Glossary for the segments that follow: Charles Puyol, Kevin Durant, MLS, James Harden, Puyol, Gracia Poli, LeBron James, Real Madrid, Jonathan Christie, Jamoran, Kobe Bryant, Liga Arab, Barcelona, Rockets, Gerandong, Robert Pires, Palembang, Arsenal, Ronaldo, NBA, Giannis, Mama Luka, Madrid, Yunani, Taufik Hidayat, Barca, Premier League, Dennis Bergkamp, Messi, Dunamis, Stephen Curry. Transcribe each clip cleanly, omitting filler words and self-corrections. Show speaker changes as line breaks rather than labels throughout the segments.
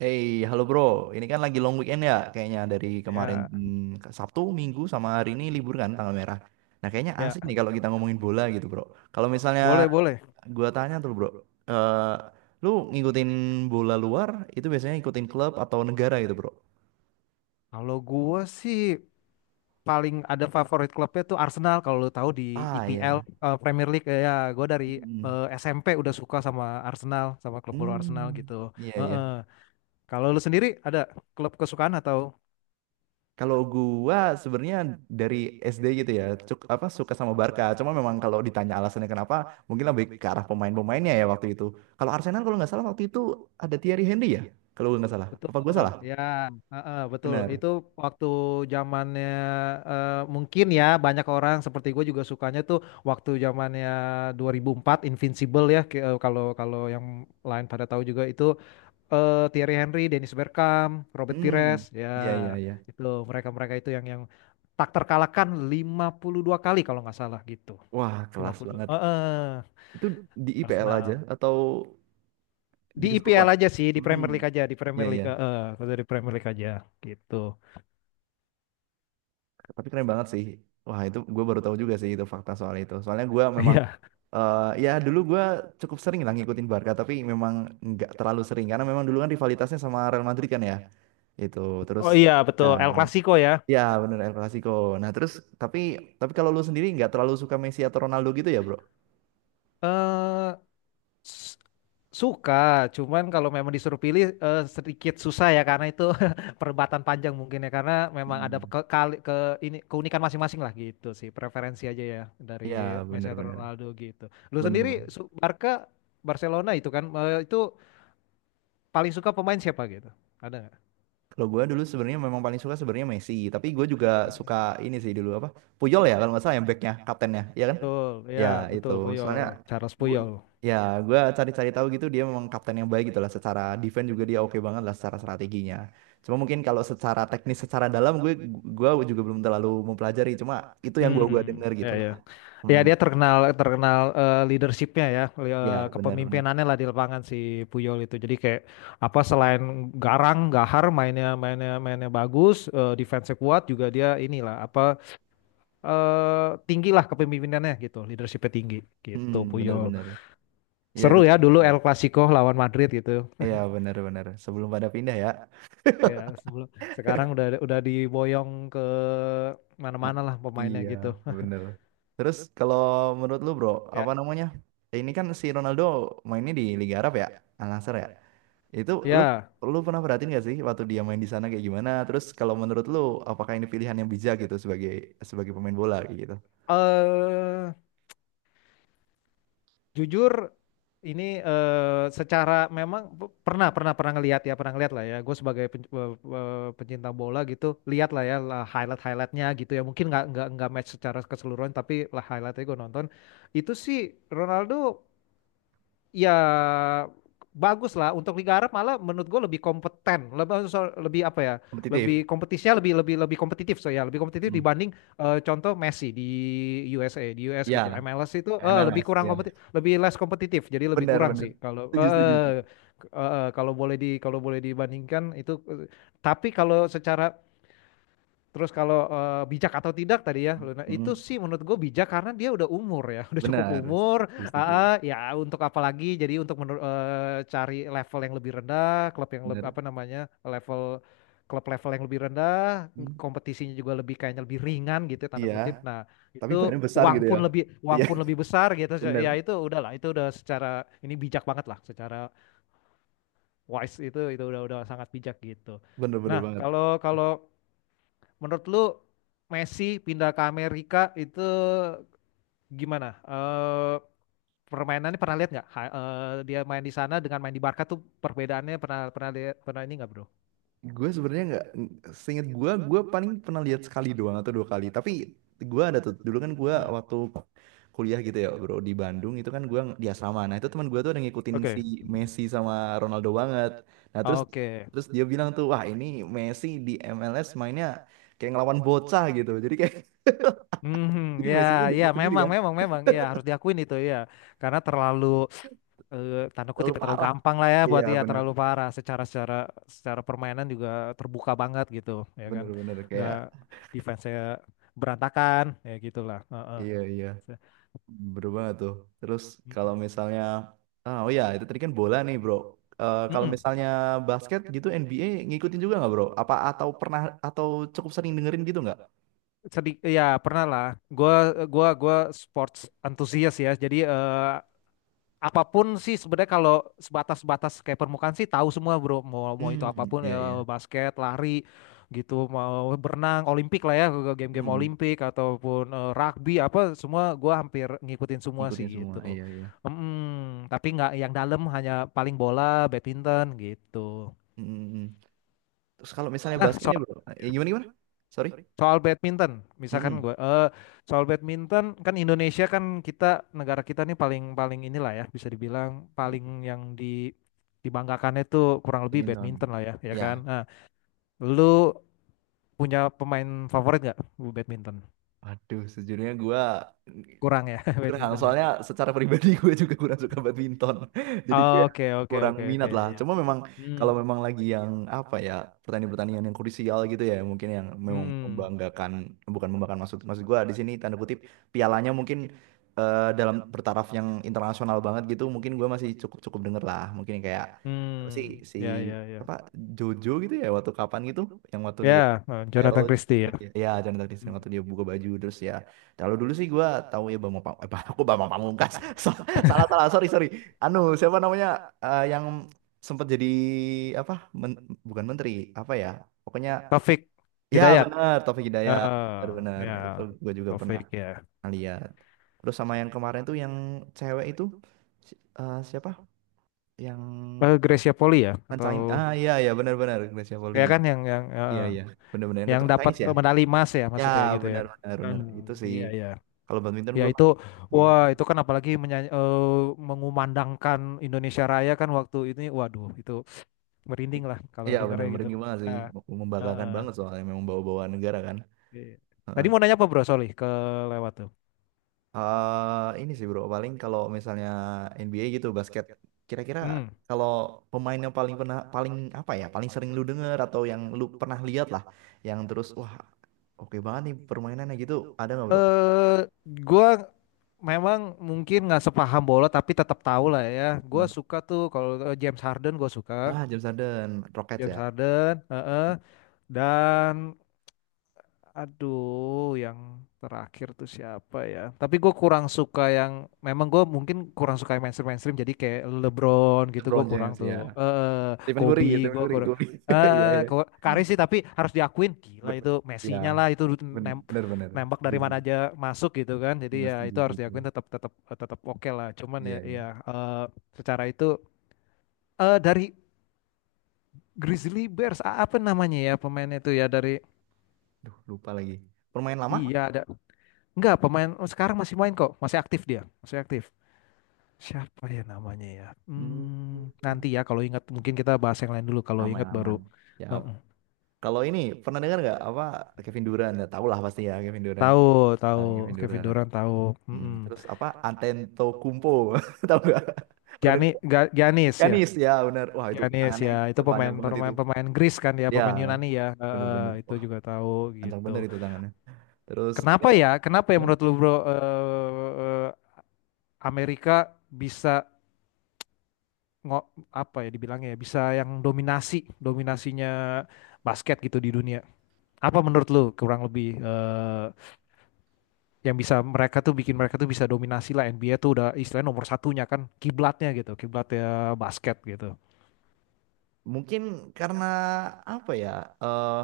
Hey, halo bro. Ini kan lagi long weekend ya, kayaknya dari kemarin
Ya,
ke Sabtu, Minggu sama hari ini libur kan tanggal merah. Nah, kayaknya
ya,
asik nih kalau kita ngomongin bola gitu, bro. Kalau misalnya
boleh, boleh.
gua tanya tuh, bro, eh, lu ngikutin bola luar itu biasanya ngikutin klub atau negara gitu, bro?
Kalau gua sih paling ada favorit klubnya tuh Arsenal. Kalau lu tahu di
Ah,
EPL
iya.
Premier League ya, gua dari
Hmm.
SMP udah suka sama Arsenal, sama klub bola Arsenal
Hmm,
gitu.
iya, iya.
Heeh. Kalau lu sendiri ada klub kesukaan atau.
Kalau gua sebenarnya dari SD gitu ya, cuk, apa suka sama Barca. Cuma memang kalau ditanya alasannya kenapa, mungkin lebih ke arah pemain-pemainnya ya waktu itu. Kalau Arsenal kalau nggak salah waktu itu ada Thierry Henry ya, kalau gua nggak salah. Apa gua
Betul,
salah?
ya, heeh, betul.
Benar.
Itu waktu zamannya mungkin ya banyak orang seperti gue juga sukanya tuh waktu zamannya 2004 Invincible ya. Kalau kalau yang lain pada tahu juga itu Thierry Henry, Dennis Bergkamp, Robert
Hmm,
Pires, ya
iya, iya, iya.
itu mereka-mereka itu yang tak terkalahkan 52 kali kalau nggak salah gitu.
Wah, kelas
52.
banget.
Heeh,
Itu di IPL aja
Arsenal.
atau di
Di IPL
keseluruhan?
aja sih, di
Hmm,
Premier League aja, di
iya,
Premier
iya.
League, heeh, kalau dari Premier League aja gitu.
Tapi keren banget sih. Wah, itu gue baru tahu juga sih itu fakta soal itu. Soalnya gue memang,
Iya.
eh, ya, dulu gue cukup sering lah ngikutin Barca, tapi memang nggak terlalu sering karena memang dulu kan rivalitasnya sama Real Madrid kan ya. Itu terus
Oh iya,
ya,
betul. El Clasico ya.
ya bener, El Clasico. Nah terus tapi tapi kalau lu sendiri nggak terlalu suka Messi atau Ronaldo gitu ya bro?
Eh S- Suka, cuman kalau memang disuruh pilih sedikit susah ya karena itu perdebatan panjang mungkin ya karena memang ada
Hmm.
ke, kali- ke ini keunikan masing-masing lah gitu sih preferensi aja ya dari
Ya,
Messi atau
bener-bener.
Ronaldo gitu.
Bener, bener, Bang.
Barca Barcelona itu kan itu paling suka pemain siapa gitu? Ada nggak?
Kalau gue dulu sebenarnya memang paling suka sebenarnya Messi, tapi gue juga suka ini sih dulu apa? Puyol ya kalau nggak salah yang backnya, kaptennya, ya kan?
Betul, ya
Ya, itu
betul Puyol,
soalnya
Charles
gua,
Puyol.
ya gue cari-cari tahu gitu, dia memang kapten yang baik gitu lah, secara defense juga dia oke banget lah, secara strateginya cuma mungkin kalau secara teknis secara dalam gue juga belum terlalu mempelajari, cuma itu yang gua
Hmm,
dengar
ya
gitu lah.
ya. Ya
Mm-mm.
dia terkenal terkenal leadership-nya ya
Ya, benar-benar.
kepemimpinannya lah di lapangan si Puyol itu. Jadi kayak apa selain garang, gahar mainnya mainnya mainnya bagus, defense-nya kuat juga dia inilah apa tinggi lah kepemimpinannya gitu, leadership-nya tinggi
Mm,
gitu
mm, ya, benar,
Puyol.
benar, hmm, benar, benar, ya itu.
Seru ya dulu El Clasico lawan Madrid gitu.
Iya, benar-benar, sebelum pada pindah ya.
Ya sebelum sekarang udah diboyong ke
Nah,
mana-mana lah pemainnya
iya,
gitu.
benar. Terus kalau menurut lu bro, apa
Ya.
namanya, ini kan si Ronaldo mainnya di Liga Arab ya, Al Nassr ya. Itu, lu
Ya,
lu pernah perhatiin gak sih waktu dia main di sana kayak gimana? Terus kalau menurut lu apakah ini pilihan yang bijak gitu sebagai sebagai pemain bola kayak gitu?
eh jujur ini secara memang p- pernah pernah pernah ngelihat ya pernah ngelihat lah ya gue sebagai pencinta bola gitu lihat lah ya lah highlight-nya gitu ya mungkin nggak match secara keseluruhan tapi lah highlight-nya gue nonton itu sih Ronaldo ya bagus lah untuk Liga Arab malah menurut gue lebih kompeten lebih lebih apa ya
Kompetitif.
lebih kompetisinya lebih lebih lebih kompetitif so ya lebih kompetitif
Hmm.
dibanding contoh Messi di USA di US gitu
Ya,
MLS itu lebih
MLS
kurang
ya.
kompetitif lebih less kompetitif jadi lebih
Benar,
kurang
benar.
sih kalau
Setuju, setuju.
eh, eh, eh, eh, kalau boleh di kalau boleh dibandingkan itu tapi kalau secara. Terus kalau bijak atau tidak tadi ya, Luna, itu
Hmm.
sih menurut gue bijak karena dia udah umur ya, udah cukup
Benar.
umur.
Setuju, setuju.
Ah, ah, ya untuk apa lagi? Jadi untuk cari level yang lebih rendah, klub yang
Benar.
apa namanya level klub level yang lebih rendah,
Hmm.
kompetisinya juga lebih kayaknya lebih ringan gitu ya, tanda
Iya,
kutip. Nah
tapi
itu
badannya besar gitu ya.
uang
Iya,
pun lebih besar gitu.
benar.
Ya itu udahlah, itu udah secara ini bijak banget lah, secara wise itu udah sangat bijak gitu.
Benar, benar
Nah
banget.
kalau kalau menurut lu Messi pindah ke Amerika itu gimana? Permainannya pernah lihat nggak? Dia main di sana dengan main di Barca tuh perbedaannya pernah pernah lihat pernah ini nggak bro?
Gue sebenarnya nggak, seingat gue paling pernah lihat sekali doang atau dua kali. Tapi gue ada tuh, dulu kan gue
Hmm.
waktu kuliah gitu ya bro, di Bandung itu kan gue di asrama. Nah, itu teman gue tuh ada ngikutin si
Oke,
Messi sama Ronaldo banget. Nah terus
oke.
terus dia bilang tuh, wah, ini Messi di MLS mainnya kayak ngelawan bocah gitu. Jadi kayak,
Hmm,
jadi
ya,
Messinya
ya,
diikut sendiri
memang,
kan,
memang, memang, ya harus diakuin itu ya, karena terlalu, tanda kutip
terlalu
ya, terlalu
parah.
gampang lah ya
Iya,
buat dia,
bener,
terlalu parah secara secara secara permainan juga terbuka banget gitu, ya kan,
bener, bener
nggak
kayak,
defense saya berantakan, ya gitulah. Heeh.
iya, iya. Bener banget tuh. Terus kalau
Mm-mm.
misalnya, ah, oh, ya itu tadi kan bola nih bro. Eh, kalau
Mm-mm.
misalnya basket gitu NBA ngikutin juga nggak bro? Apa atau pernah atau cukup sering dengerin gitu nggak?
Ya pernah lah. Gua gua sports antusias ya. Jadi apapun sih sebenarnya kalau sebatas-batas kayak permukaan sih tahu semua bro. Mau mau itu
Hmm,
apapun
iya, iya.
basket, lari gitu, mau berenang, olimpik lah ya, game-game
Hmm,
olimpik ataupun rugby apa semua gua hampir ngikutin semua sih
ngikutin semua.
gitu.
Iya, iya.
Tapi nggak yang dalam hanya paling bola, badminton gitu.
Hmm, hmm, hmm. Terus kalau misalnya
Nah,
basket
soal
nih bro, eh, gimana, gimana? Sorry.
Soal badminton, misalkan
Hmm,
gue, soal badminton kan Indonesia kan kita negara kita nih paling paling inilah ya bisa dibilang
hmm.
paling yang di dibanggakannya itu kurang lebih
Badminton.
badminton lah ya, ya kan.
Ya.
Nah, lu punya pemain favorit nggak bu badminton?
Aduh, sejujurnya gua
Kurang ya
kurang,
badmintonnya.
soalnya secara pribadi gue juga kurang suka badminton. Jadi kayak
Oke oke
kurang
oke oke.
minat lah.
Ya.
Cuma memang
Hmm,
kalau memang lagi yang apa ya, pertandingan-pertandingan yang krusial gitu ya, mungkin yang memang
hmm,
membanggakan, bukan membanggakan, maksud, maksud gue di sini tanda kutip pialanya mungkin, eh, dalam bertaraf yang internasional banget gitu, mungkin gue masih cukup-cukup denger lah. Mungkin kayak apa sih,
hmm,
si
ya, ya, ya,
apa, Jojo gitu ya waktu kapan gitu, yang waktu dia
ya,
viral
Jonathan
itu,
Christie ya.
ya, ya, Chandra Taktik Sing
Hmm.
waktu dia buka baju terus ya, kalau dulu sih gua tahu ya, Bambang aku Bambang Pamungkas. So- Salah, salah, sorry, sorry, anu, siapa namanya, eh, yang sempat jadi apa, men- bukan menteri apa ya, pokoknya,
Taufik
ya
Hidayat.
benar, Taufik Hidayat,
eh
benar, benar,
Ya
itu gua juga pernah
Taufik ya.
lihat, terus sama yang kemarin tuh yang cewek itu, siapa yang
Gracia Poli ya
Chinese,
atau
ah, iya, iya, benar, benar, Gracia Poli,
ya kan
iya, iya, benar-benar yang
yang
keturunan
dapat
Chinese ya.
medali emas ya
Ya,
maksudnya gitu ya.
benar, benar, benar. Itu
Hmm,
sih
iya iya.
kalau badminton
Ya
gue ya.
itu
Iya.
wah itu kan apalagi menyanyi, mengumandangkan Indonesia Raya kan waktu ini waduh itu merinding lah kalau
Iya, benar,
dengarnya gitu.
merinding banget sih.
Ah, ah,
Membanggakan
ah.
banget soalnya memang bawa-bawa negara kan.
Iya. Tadi
Heeh.
mau nanya apa Bro Soli ke lewat tuh.
Eh, ini sih bro, paling kalau misalnya NBA gitu basket, kira-kira
Hmm.
kalau pemain yang paling pernah, paling apa ya, paling sering lu denger atau yang lu pernah lihat lah, yang terus wah, oke banget nih permainannya gitu, ada nggak bro?
Eh gua memang mungkin nggak sepaham bola tapi tetap tahu lah ya. Gua
Hmm.
suka tuh kalau James Harden gua suka.
Ah, James Harden, Rockets
James
ya,
Harden, heeh. Dan aduh yang terakhir tuh siapa ya? Tapi gue kurang suka yang memang gue mungkin kurang suka yang mainstream mainstream. Jadi kayak LeBron gitu gue
LeBron James
kurang
ya,
tuh. Eh
Stephen Curry,
Kobe
Stephen
gue
Curry,
kurang.
Curry. Iya, iya.
Kari sih tapi harus diakuin gila
Bet-
itu
Ya,
Messi-nya lah itu
bener,
nem-
bener, bener,
nembak
setuju,
dari mana
setuju.
aja masuk gitu kan. Jadi
Bener,
ya
setuju,
itu harus
setuju,
diakuin tetap tetap tetap oke lah. Cuman ya
iya, iya.
ya eh, secara itu dari Grizzly Bears apa namanya ya pemainnya itu ya dari.
Duh, lupa lagi, permain lama.
Iya ada. Enggak, pemain sekarang masih main kok, masih aktif dia, masih aktif. Siapa ya namanya ya? Hmm,
Hmm.
nanti ya kalau ingat mungkin kita bahas yang lain dulu kalau
Aman,
ingat
aman,
baru.
siap.
Heeh.
Kalau ini, pernah dengar nggak apa Kevin Durant, ya tahu lah pasti ya, Kevin Durant.
Tahu, tahu
Ah, Kevin
Kevin
Durant.
Durant tahu.
Hmm.
Mm-mm.
Terus apa, Antetokounmpo, tahu nggak, pernah dengar
Gianni,
nggak?
Giannis ya.
Giannis ya benar, wah, itu
Giannis
tangannya
ya, itu
gila, panjang
pemain
banget itu,
pemain pemain Greece kan ya,
ya
pemain Yunani ya.
bener, bener,
Heeh, itu
wah,
juga tahu
panjang bener
gitu.
itu tangannya. Terus ini,
Kenapa ya? Kenapa ya menurut lu bro eh, Amerika bisa ngo- apa ya dibilangnya ya bisa yang dominasinya basket gitu di dunia. Apa menurut lu kurang lebih yang bisa mereka tuh bikin mereka tuh bisa dominasi lah NBA tuh udah istilahnya nomor satunya kan kiblatnya gitu, kiblatnya basket gitu.
mungkin karena apa ya, eh,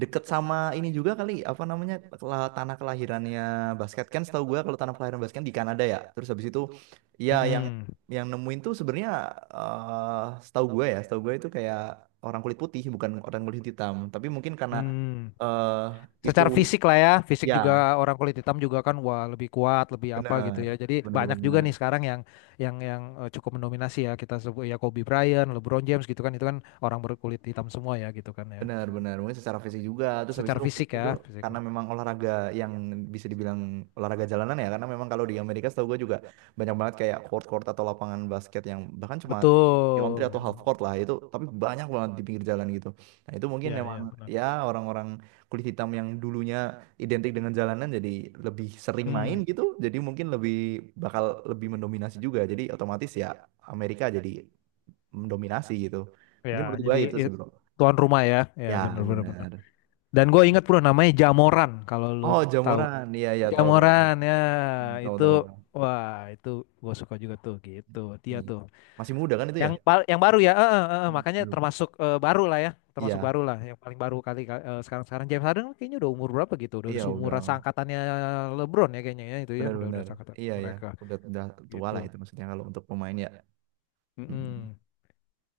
deket sama ini juga kali, apa namanya, tanah kelahirannya basket. Kan setahu gue kalau tanah kelahiran basket di Kanada ya. Terus habis itu, ya, yang
Mm-mm.
yang nemuin tuh sebenarnya, eh, setahu gue ya, setahu gue itu kayak orang kulit putih, bukan orang kulit hitam. Tapi mungkin karena,
Hmm.
eh, itu,
Secara fisik lah ya, fisik
ya
juga orang kulit hitam juga kan wah lebih kuat, lebih apa gitu
bener,
ya. Jadi
bener
banyak juga nih
banget.
sekarang yang cukup mendominasi ya kita sebut ya Kobe Bryant, LeBron James gitu kan itu kan orang berkulit hitam semua ya gitu kan ya. Hmm.
Benar-benar mungkin secara fisik juga, terus habis
Secara
itu mungkin
fisik ya,
itu karena
physical.
memang olahraga yang bisa dibilang olahraga jalanan ya, karena memang kalau di Amerika setahu gue juga banyak banget kayak court-court atau lapangan basket yang bahkan cuma country
Betul.
atau half court lah itu, tapi banyak banget di pinggir jalan gitu. Nah, itu mungkin
Ya,
memang
ya, benar.
ya, orang-orang kulit hitam yang dulunya identik dengan jalanan, jadi lebih sering main
Hmm,
gitu, jadi mungkin lebih bakal lebih mendominasi juga, jadi otomatis ya Amerika jadi mendominasi gitu,
ya,
mungkin menurut gue
jadi
itu sih bro.
tuan rumah ya. Ya,
Ya,
benar, benar, benar.
benar.
Dan gue ingat bro, namanya Jamoran kalau lu
Oh,
tahu.
Jamuran. Iya, iya, tahu, tahu, tahu.
Jamoran ya,
Tahu,
itu
tahu, tahu.
wah, itu gue suka juga tuh gitu. Dia
Iya.
tuh
Masih muda kan itu ya?
yang yang baru ya, makanya
Belum.
termasuk baru lah ya, termasuk
Iya,
baru lah, yang paling baru kali kali- eh, sekarang-sekarang James Harden kayaknya udah umur berapa gitu, udah
iya
seumuran
udah.
seangkatannya LeBron ya kayaknya ya itu ya, udah
Benar-benar.
seangkatan
Iya, iya.
mereka
Udah tua lah
gitu.
itu maksudnya kalau untuk pemain ya. Mm,
Mm-mm.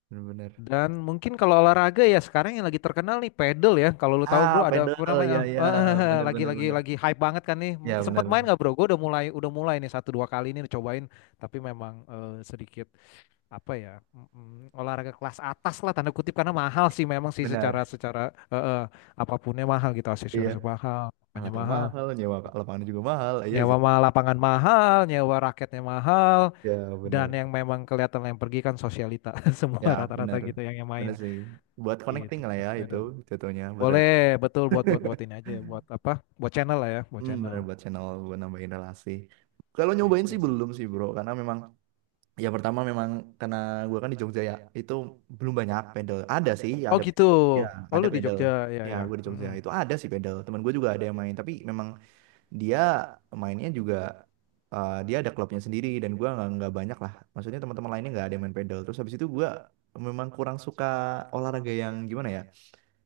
benar-benar.
Dan mungkin kalau olahraga ya sekarang yang lagi terkenal nih pedal ya. Kalau lu tahu
Ah,
bro ada
pedal.
pernah main
Iya,
ah,
iya.
ah,
Benar-benar, benar.
lagi hype banget kan nih.
Iya,
Sempet main
benar.
nggak bro? Gue udah mulai nih satu dua kali ini cobain. Tapi memang sedikit apa ya olahraga kelas atas lah tanda kutip karena mahal sih memang sih secara
Benar.
secara eh, eh, apapunnya mahal gitu
Iya.
aksesoris mahal, apanya
Alatnya
mahal.
mahal, nyewa lapangan juga mahal. Iya
Nyewa
sih.
lapangan mahal, nyewa raketnya mahal,
Ya,
dan
benar.
yang memang kelihatan yang pergi kan sosialita semua
Ya,
rata-rata
benar.
gitu yang main.
Benar sih. Buat connecting
Gitu.
lah ya itu
Pedal.
jatuhnya, buat,
Boleh, betul buat buat buat ini aja, ya, buat apa? Buat channel lah ya, buat
hmm,
channel.
bener, buat channel buat nambahin relasi. Kalau nyobain
Gitu.
sih belum sih bro, karena memang ya pertama memang karena gua kan di Jogja ya, itu belum banyak pedal. Ada sih,
Oh
ada,
gitu.
ya,
Oh lu
ada
di
pedal.
Jogja, ya
Ya,
ya.
gue di Jogja itu ada sih pedal. Teman gue juga ada yang main, tapi memang dia mainnya juga, eh, dia ada klubnya sendiri dan gua nggak banyak lah. Maksudnya teman-teman lainnya nggak ada yang main pedal. Terus habis itu gua memang kurang suka olahraga yang gimana ya,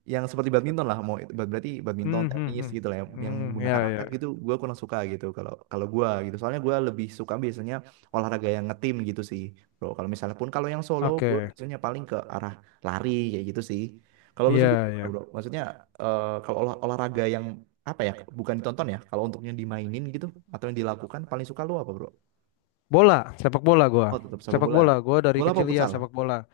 yang seperti badminton lah, mau itu berarti badminton,
Hmm, hmm,
tenis
hmm.
gitu lah, yang,
Hmm,
menggunakan
ya
raket
ya.
gitu gue kurang suka gitu, kalau kalau gue gitu soalnya gue lebih suka biasanya olahraga yang ngetim gitu sih bro, kalau misalnya pun kalau yang solo gue
Oke.
biasanya paling ke arah lari kayak gitu sih. Kalau lu sendiri
Iya
gimana
ya.
bro, maksudnya, eh, kalau olahraga yang apa ya, bukan ditonton ya, kalau untuknya dimainin gitu atau yang dilakukan paling suka lu apa bro?
Bola, sepak bola gua.
Oh, tetap sepak
Sepak
bola.
bola, gua dari
Bola apa
kecil iya
futsal?
sepak bola.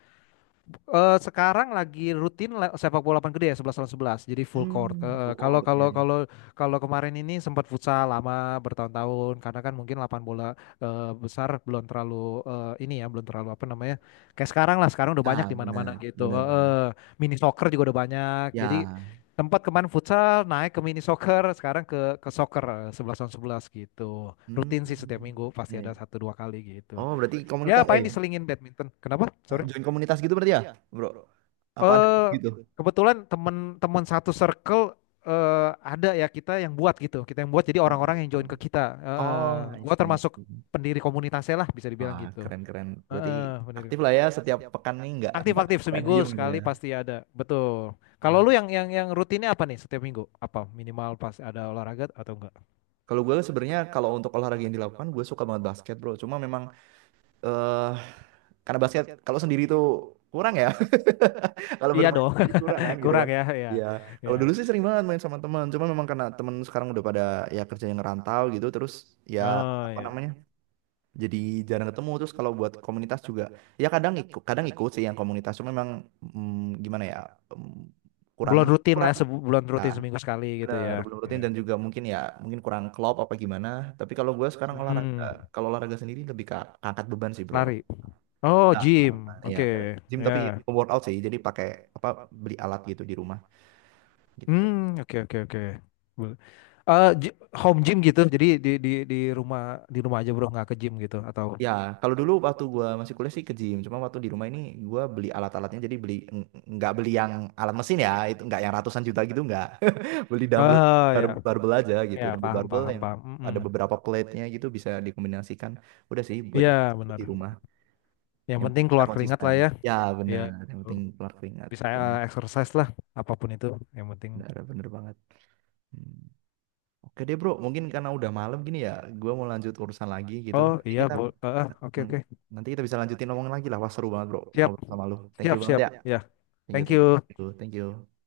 Sekarang lagi rutin sepak bola lapangan gede ya 11 lawan 11 jadi full court.
Hmm,
Eh, eh,
full
kalau
court, iya,
kalau
iya.
kalau kalau kemarin ini sempat futsal lama bertahun-tahun karena kan mungkin lapangan bola besar belum terlalu ini ya belum terlalu apa namanya kayak sekarang lah sekarang udah banyak
Ah,
di mana-mana
benar,
gitu.
benar, benar,
Mini soccer juga udah banyak. Jadi
ya.
tempat kemarin futsal naik ke mini soccer sekarang ke soccer 11 lawan 11 gitu.
Hmm.
Rutin sih setiap minggu
Ya,
pasti ada
ya.
satu dua kali gitu.
Oh, berarti
Ya
komunitas, eh,
paling diselingin badminton. Kenapa? Sorry.
join komunitas gitu berarti ya, iya, Bro? Apa ada gitu?
Eh
Gitu.
kebetulan teman-teman satu circle ada ya kita yang buat gitu, kita yang buat jadi
Oh,
orang-orang yang join ke kita.
oh, I
Gua
see, I
termasuk
see.
pendiri komunitasnya lah bisa dibilang
Wah,
gitu.
keren-keren. Berarti
Heeh, pendiri.
aktif lah ya, ya, setiap pekan nih, nggak nggak
Aktif-aktif
nggak diem
seminggu
gitu ya,
sekali pasti ada, betul.
gitu ya. Wah,
Kalau lu
kalau
yang
gue
rutinnya apa nih setiap minggu? Apa minimal pas ada olahraga atau enggak?
sebenarnya kalau untuk olahraga yang dilakukan gue suka banget basket, Bro. Cuma memang, eh, karena basket kalau sendiri tuh kurang ya, kalau
Iya
bermain
dong,
sendiri kurang kan gitu
kurang
kan,
ya, ya,
ya
ya.
kalau dulu sih sering banget main sama teman, cuma memang karena teman sekarang udah pada ya kerja, yang ngerantau gitu, terus ya
Oh
apa
ya,
namanya, jadi jarang ketemu. Terus kalau buat komunitas juga ya kadang ikut, kadang ikut sih yang komunitas, cuma memang, gimana ya, mm, kurang,
bulan rutin lah,
kurang,
ya, sebulan
ya
rutin seminggu sekali gitu
bener,
ya.
belum rutin,
Ya.
dan juga mungkin ya mungkin kurang klop apa gimana, tapi kalau gue sekarang olahraga,
Hmm,
kalau olahraga sendiri lebih ke angkat beban sih bro.
lari. Oh,
Nah,
gym.
ya
Oke,
gym,
ya.
tapi workout sih, jadi pakai apa, beli alat gitu di rumah gitu.
Hmm, oke, oke, oke. Boleh. Home gym gitu. Jadi di rumah di rumah aja bro, nggak ke gym gitu atau?
Ya, kalau dulu waktu gua masih kuliah sih ke gym, cuma waktu di rumah ini gua beli alat-alatnya, jadi beli, nggak beli yang alat mesin ya, itu nggak yang ratusan juta gitu, nggak. Beli dumbbell sama
Ah, ya,
barbell aja gitu,
ya
dumbbell,
paham,
barbell
paham,
yang
paham. Mm-mm.
ada beberapa plate-nya gitu bisa dikombinasikan. Udah sih buat
Iya, benar.
di rumah,
Yang
yang
penting
penting bisa
keluar keringat
konsisten.
lah ya.
Ya,
Iya,
benar, yang
betul.
penting keluar keringat.
Bisa
Benar,
exercise lah, apapun itu. Yang penting.
benar, benar banget. Hmm. Oke deh bro, mungkin karena udah malam gini ya, gua mau lanjut urusan lagi gitu.
Oh
Nanti
iya,
kita,
oke,
hmm,
oke.
nanti kita bisa lanjutin ngomongin lagi lah. Wah, seru banget, bro,
Siap,
ngobrol sama lu. Thank you
siap,
banget
siap.
ya.
Ya,
Thank you,
thank
thank you, thank
you.
you. Thank you.